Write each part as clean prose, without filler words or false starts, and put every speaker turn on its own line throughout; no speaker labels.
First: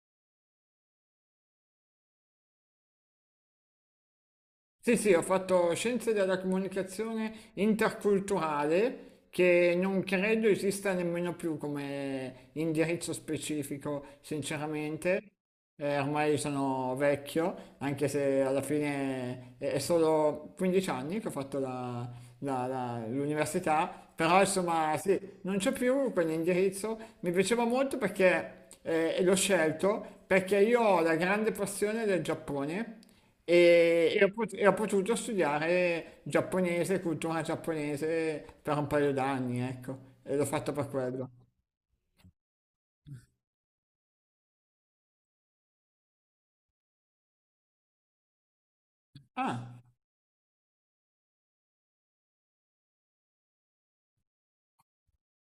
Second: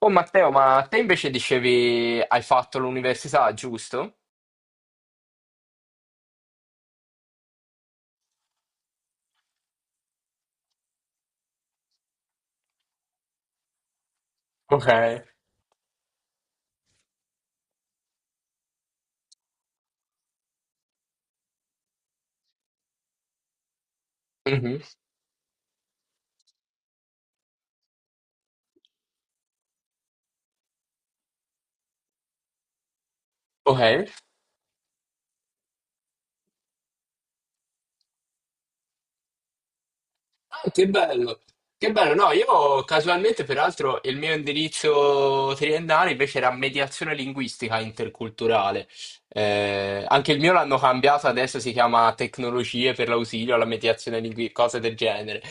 Oh Matteo, ma te invece dicevi hai fatto l'università, giusto?
Sì, sì, ho fatto scienze della comunicazione interculturale che non credo esista nemmeno più come indirizzo specifico,
Ok.
sinceramente. Ormai sono vecchio, anche se alla fine è solo 15 anni che ho fatto l'università, però
Mhm.
insomma sì, non c'è più quell'indirizzo. Mi piaceva molto perché l'ho scelto, perché io ho la grande passione del Giappone
Ok.
e ho potuto studiare giapponese, cultura giapponese per un paio d'anni, ecco, e l'ho
Ah,
fatto
che
per quello.
bello, che bello. No, io casualmente, peraltro, il mio indirizzo triennale invece era mediazione linguistica interculturale.
Ah,
Anche il mio l'hanno cambiato, adesso si chiama tecnologie per l'ausilio alla mediazione linguistica, cose del genere.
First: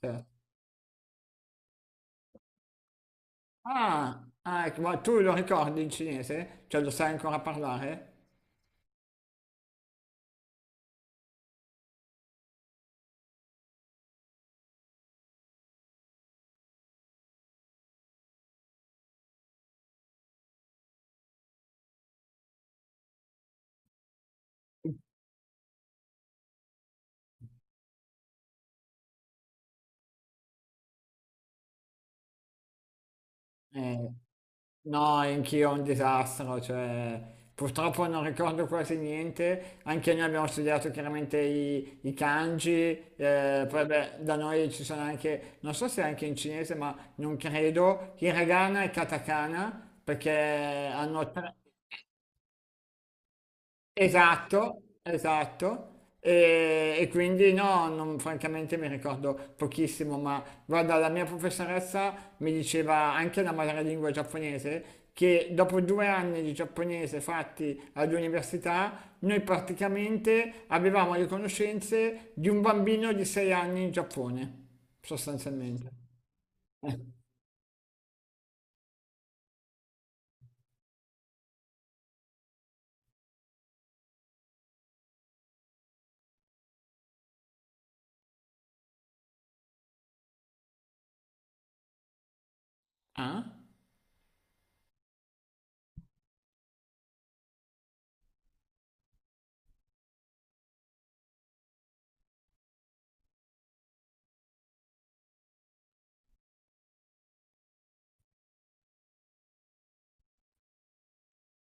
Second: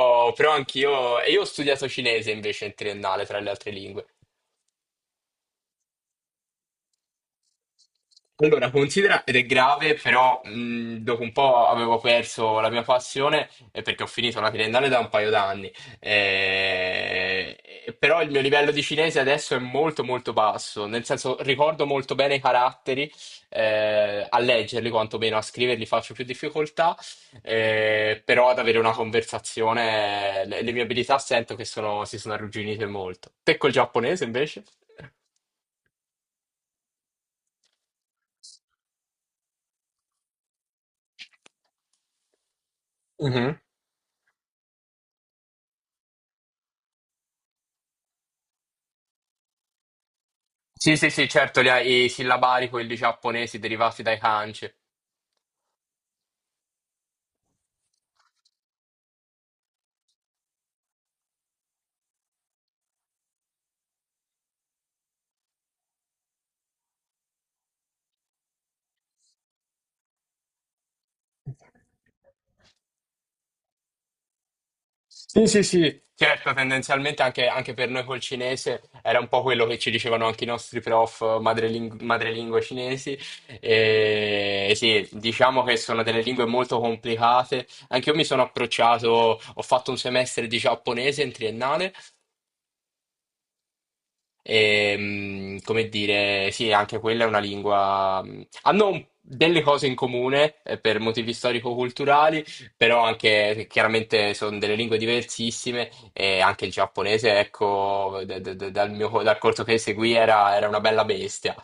certo.
però anch'io, e io ho studiato cinese invece in triennale, tra le altre lingue.
Ah, ah, ecco, ma tu lo ricordi in cinese? Cioè lo sai ancora parlare?
Allora, considera, ed è grave, però dopo un po' avevo perso la mia passione perché ho finito la triennale da un paio d'anni. Eh, però il mio livello di cinese adesso è molto molto basso, nel senso ricordo molto bene i caratteri, a leggerli quantomeno, a scriverli faccio più difficoltà, però ad avere una conversazione le mie abilità sento che si sono arrugginite molto. Te col
Eh,
giapponese invece?
no, anch'io un disastro, cioè purtroppo non ricordo quasi niente, anche noi abbiamo studiato chiaramente i kanji,
Mhm.
poi beh, da noi ci sono anche, non so se anche in cinese, ma non credo, hiragana e katakana, perché
Sì, sì, sì,
hanno tre.
certo, i sillabari, quelli giapponesi derivati dai kanji.
Esatto, esatto. Francamente mi ricordo pochissimo, ma guarda, la mia professoressa mi diceva anche la madrelingua giapponese che dopo 2 anni di giapponese fatti all'università, noi praticamente avevamo le conoscenze di un bambino di 6 anni in Giappone,
Sì, sì,
sostanzialmente.
sì. Certo,
Eh.
tendenzialmente anche per noi col cinese era un po' quello che ci dicevano anche i nostri madrelingua cinesi. E sì, diciamo che sono delle lingue molto complicate. Anche io mi sono approcciato, ho fatto un semestre di giapponese in triennale.
Ah?
E, come dire, sì, anche quella è una lingua. Hanno delle cose in comune per motivi storico-culturali, però anche chiaramente sono delle lingue diversissime e anche il giapponese, ecco, dal corso che seguì era una bella bestia.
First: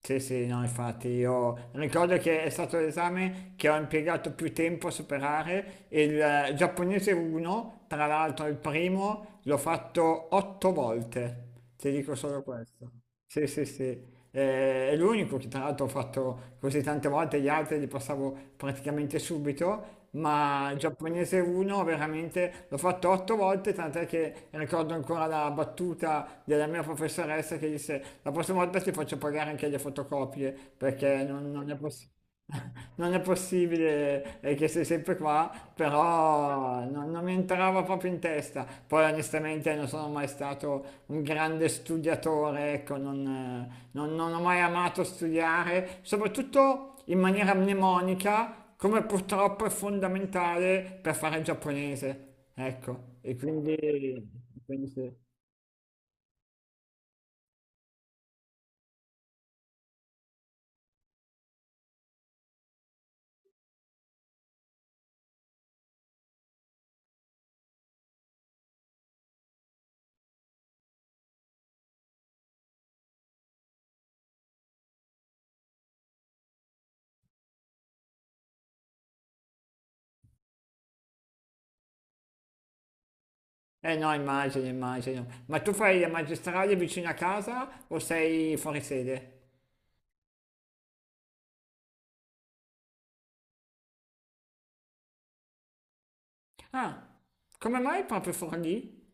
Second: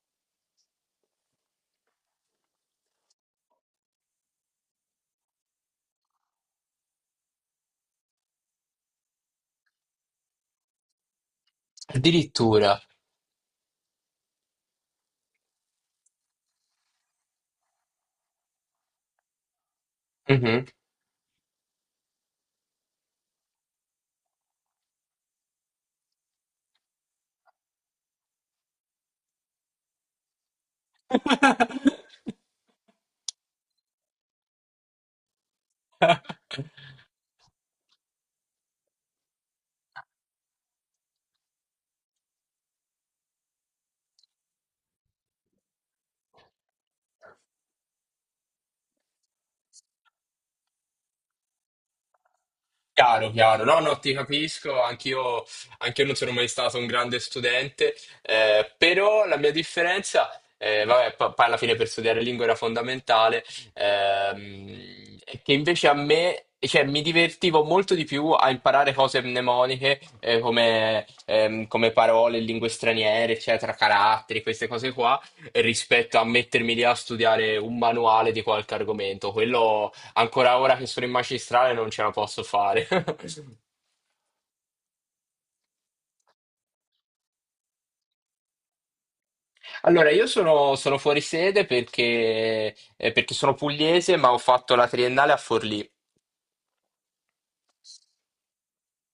Sì, sì, no, infatti io ricordo che è stato l'esame che ho impiegato più tempo a superare, il giapponese 1, tra l'altro il primo, l'ho fatto 8 volte, ti dico solo
Addirittura.
questo. Sì, sì, sì. È l'unico che tra l'altro ho fatto così tante volte, gli altri li passavo praticamente subito,
Mhm.
ma il giapponese 1 veramente l'ho fatto 8 volte, tant'è che ricordo ancora la battuta della mia professoressa che disse la prossima volta ti faccio pagare anche le fotocopie perché non è possibile. Non è possibile, che sei sempre qua, però non mi entrava proprio in testa. Poi onestamente non sono mai stato un grande studiatore, ecco, non ho mai amato studiare, soprattutto in maniera mnemonica, come purtroppo è fondamentale per fare il giapponese. Ecco,
Chiaro, chiaro. No, no, ti capisco,
quindi sì.
anch'io non sono mai stato un grande studente, però la mia differenza, vabbè, poi alla fine per studiare lingua era fondamentale, è che invece a me, cioè, mi divertivo molto di più a imparare cose mnemoniche, come, come parole, lingue straniere, eccetera, caratteri, queste cose qua, rispetto a mettermi lì a studiare un manuale di qualche argomento. Quello ancora ora che sono in magistrale non ce la posso fare.
Eh no, immagino, immagino. Ma tu fai le magistrale vicino a casa o sei fuori sede?
Allora, sono fuori sede perché, perché sono pugliese, ma ho fatto la triennale a Forlì.
Ah, come mai proprio Forlì?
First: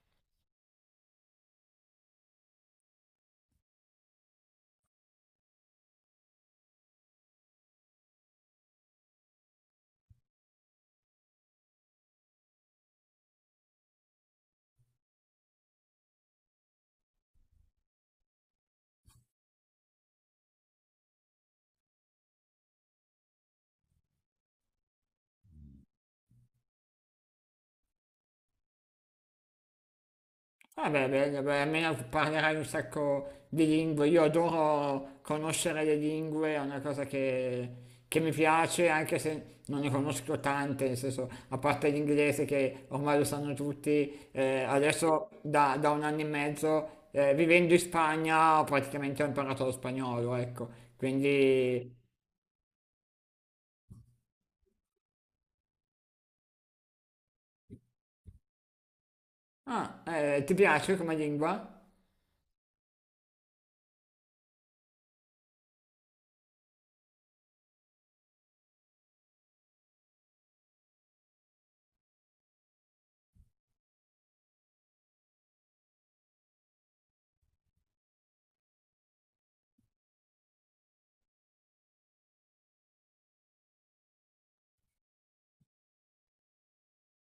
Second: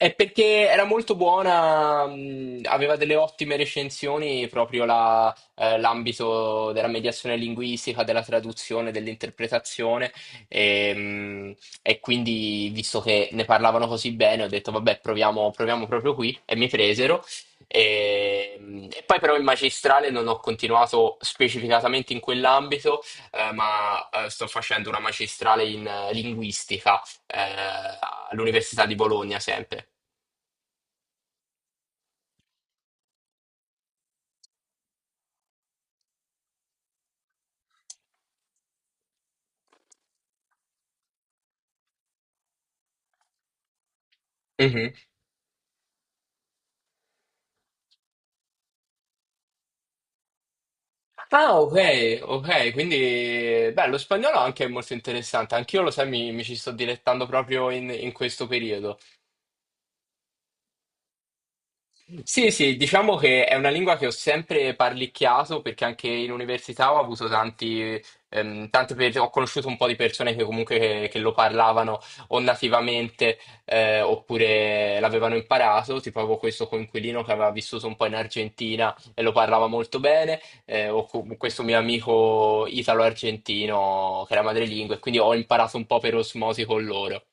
È perché era molto buona, aveva delle ottime recensioni proprio l'ambito della mediazione linguistica, della traduzione, dell'interpretazione e, mh, e quindi visto che ne parlavano così bene ho detto vabbè proviamo proprio qui e mi presero e poi però in magistrale non ho continuato specificatamente in quell'ambito ma sto facendo una magistrale in linguistica eh, all'Università di Bologna sempre.
Ah beh, bene, beh, almeno parlerai un sacco di lingue. Io adoro conoscere le lingue, è una cosa che mi piace, anche se non ne conosco tante, nel senso, a parte l'inglese che ormai lo sanno tutti,
Mhm.
adesso da 1 anno e mezzo, vivendo in Spagna, praticamente ho imparato lo spagnolo, ecco.
Ah,
Quindi,
ok, ok, quindi beh, lo spagnolo anche è molto interessante, anch'io lo sai, mi ci sto dilettando proprio in questo periodo.
ah, ti piace come lingua?
Sì, sì, diciamo che è una lingua che ho sempre parlicchiato perché anche in università ho avuto tanti, ho conosciuto un po' di persone che comunque che lo parlavano o nativamente oppure l'avevano imparato, tipo avevo questo coinquilino che aveva vissuto un po' in Argentina e lo parlava molto bene, o questo mio amico italo-argentino che era madrelingua e quindi ho imparato un po' per osmosi con loro.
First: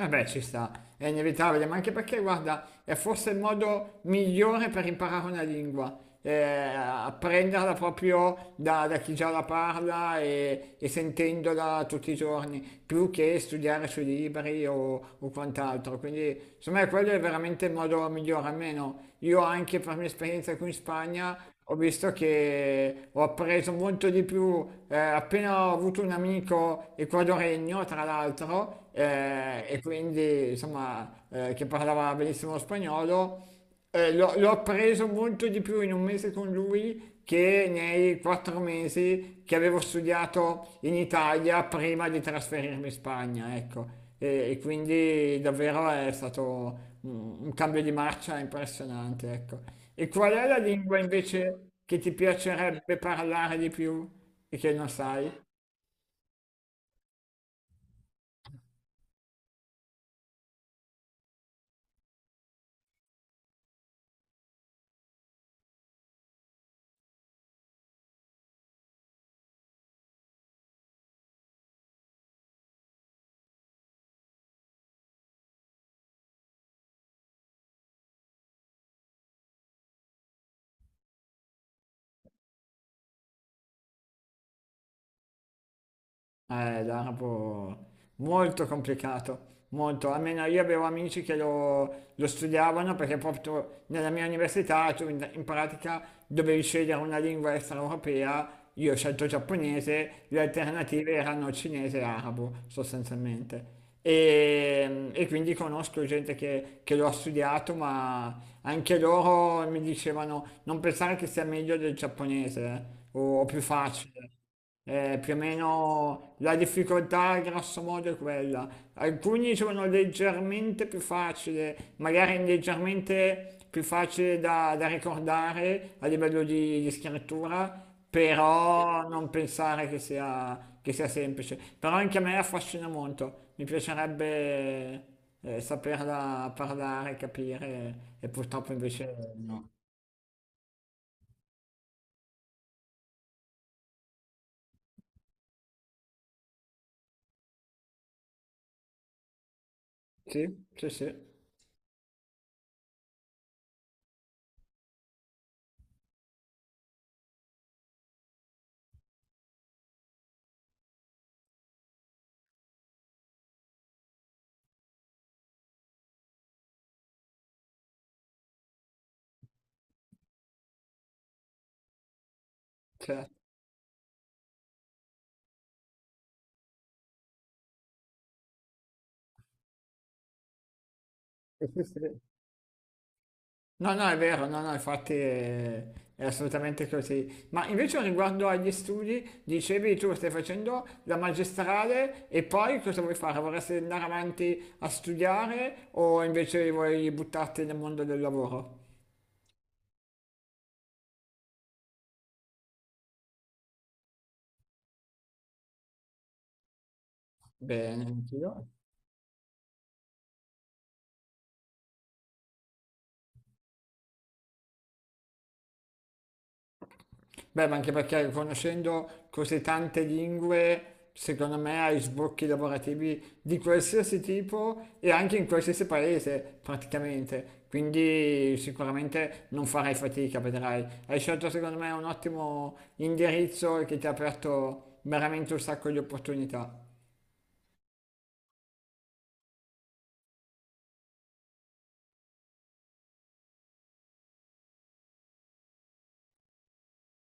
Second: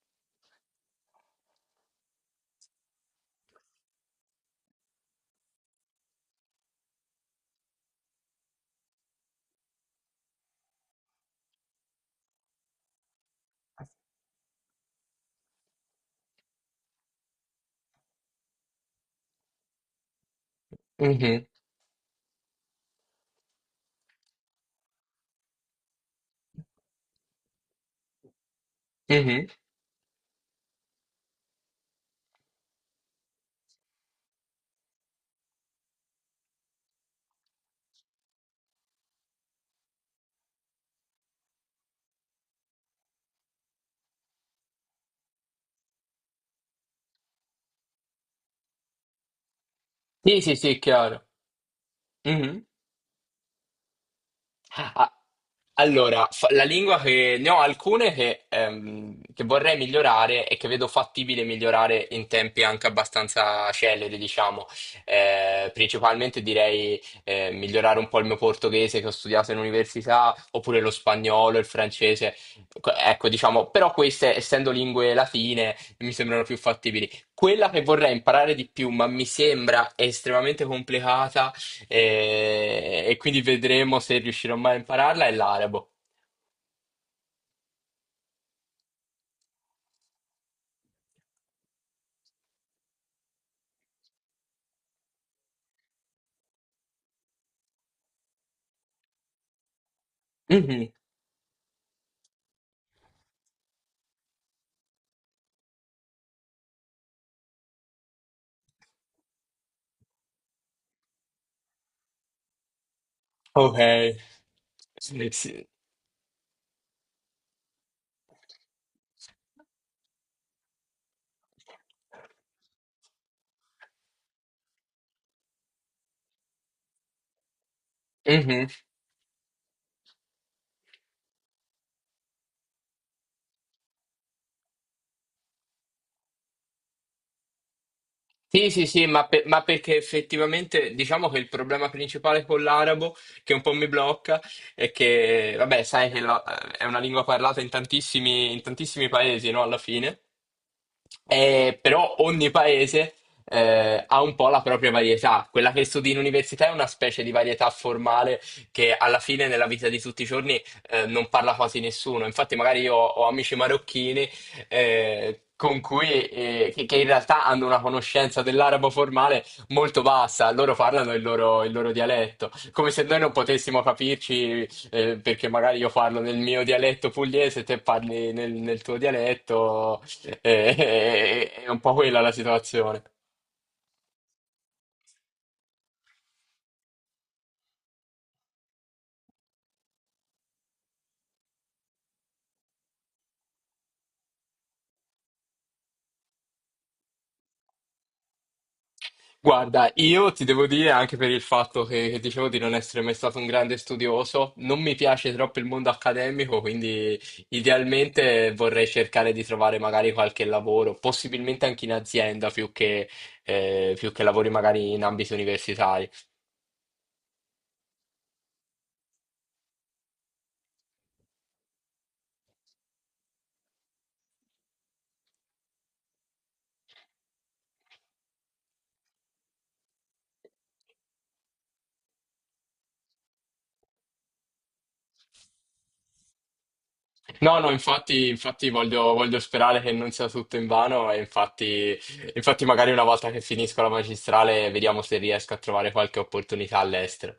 Eh beh, ci sta, è inevitabile, ma anche perché, guarda, è forse il modo migliore per imparare una lingua, apprenderla proprio da chi già la parla e sentendola tutti i giorni, più che studiare sui libri o quant'altro. Quindi, secondo me, quello è veramente il modo migliore, almeno io anche per mia esperienza qui in Spagna
Mhm,
ho visto che ho appreso molto di più appena ho avuto un amico ecuadoregno, tra l'altro,
mhm.
e quindi insomma che parlava benissimo lo spagnolo, l'ho appreso molto di più in un mese con lui che nei 4 mesi che avevo studiato in Italia prima di trasferirmi in Spagna, ecco. E quindi davvero è stato un cambio di marcia impressionante, ecco. E qual
Sì,
è
sì,
la
sì,
lingua
chiaro.
invece che ti
Mhm.
piacerebbe parlare di più e che non
Ah,
sai?
allora, la lingua che ne ho alcune che vorrei migliorare e che vedo fattibile migliorare in tempi anche abbastanza celeri, diciamo. Principalmente direi migliorare un po' il mio portoghese che ho studiato in università, oppure lo spagnolo, il francese. Ecco, diciamo, però queste, essendo lingue latine, mi sembrano più fattibili. Quella che vorrei imparare di più, ma mi sembra estremamente complicata e quindi vedremo se riuscirò mai a impararla, è l'arabo.
L'arabo molto complicato, molto. Almeno io avevo amici che lo studiavano perché proprio nella mia università tu in pratica dovevi scegliere una lingua extraeuropea. Io ho scelto giapponese, le
Mhm.
alternative erano cinese e arabo sostanzialmente. E quindi conosco gente che lo ha studiato, ma anche loro mi dicevano non pensare che sia meglio del giapponese o più
Ok.
facile.
Sì,
Più o
sì.
meno la difficoltà, grosso modo, è quella. Alcuni sono leggermente più facili, magari leggermente più facili da ricordare a livello di scrittura,
Mhm.
però non pensare che sia semplice. Però anche a me affascina molto, mi piacerebbe saperla parlare, capire, e
Sì,
purtroppo
sì, sì, ma,
invece
ma
no.
perché effettivamente diciamo che il problema principale con l'arabo, che un po' mi blocca, è che, vabbè, sai è una lingua parlata in tantissimi paesi, no? Alla fine.
Sì, sì, sì,
Però ogni paese ha un po' la propria varietà. Quella che studi in università è una specie di varietà formale che alla fine nella vita di tutti i giorni non parla quasi nessuno. Infatti, magari io ho amici marocchini con cui, che in realtà hanno una conoscenza dell'arabo formale molto bassa. Loro parlano il loro dialetto, come se noi non
certo.
potessimo capirci perché magari io parlo nel mio dialetto pugliese e te parli nel tuo dialetto. È un po' quella la situazione.
No, no, è vero, no, no, infatti è assolutamente così. Ma invece riguardo agli studi, dicevi tu stai facendo la magistrale e poi cosa vuoi fare? Vorresti andare avanti a studiare o invece vuoi buttarti nel mondo del lavoro?
Guarda, io ti devo dire anche per il fatto che dicevo di non essere mai stato un grande studioso, non mi piace troppo il mondo accademico, quindi
Bene, anch'io.
idealmente vorrei cercare di trovare magari qualche lavoro, possibilmente anche in azienda più più che lavori magari in ambito universitario.
Beh, ma anche perché conoscendo così tante lingue, secondo me hai sbocchi lavorativi di qualsiasi tipo e anche in qualsiasi paese praticamente. Quindi sicuramente non farai fatica, vedrai. Hai scelto secondo me un ottimo indirizzo che ti ha aperto veramente un sacco di opportunità.
No, no, infatti, infatti voglio sperare che non sia tutto invano e infatti, infatti magari una volta che finisco la magistrale vediamo se riesco a trovare qualche opportunità all'estero.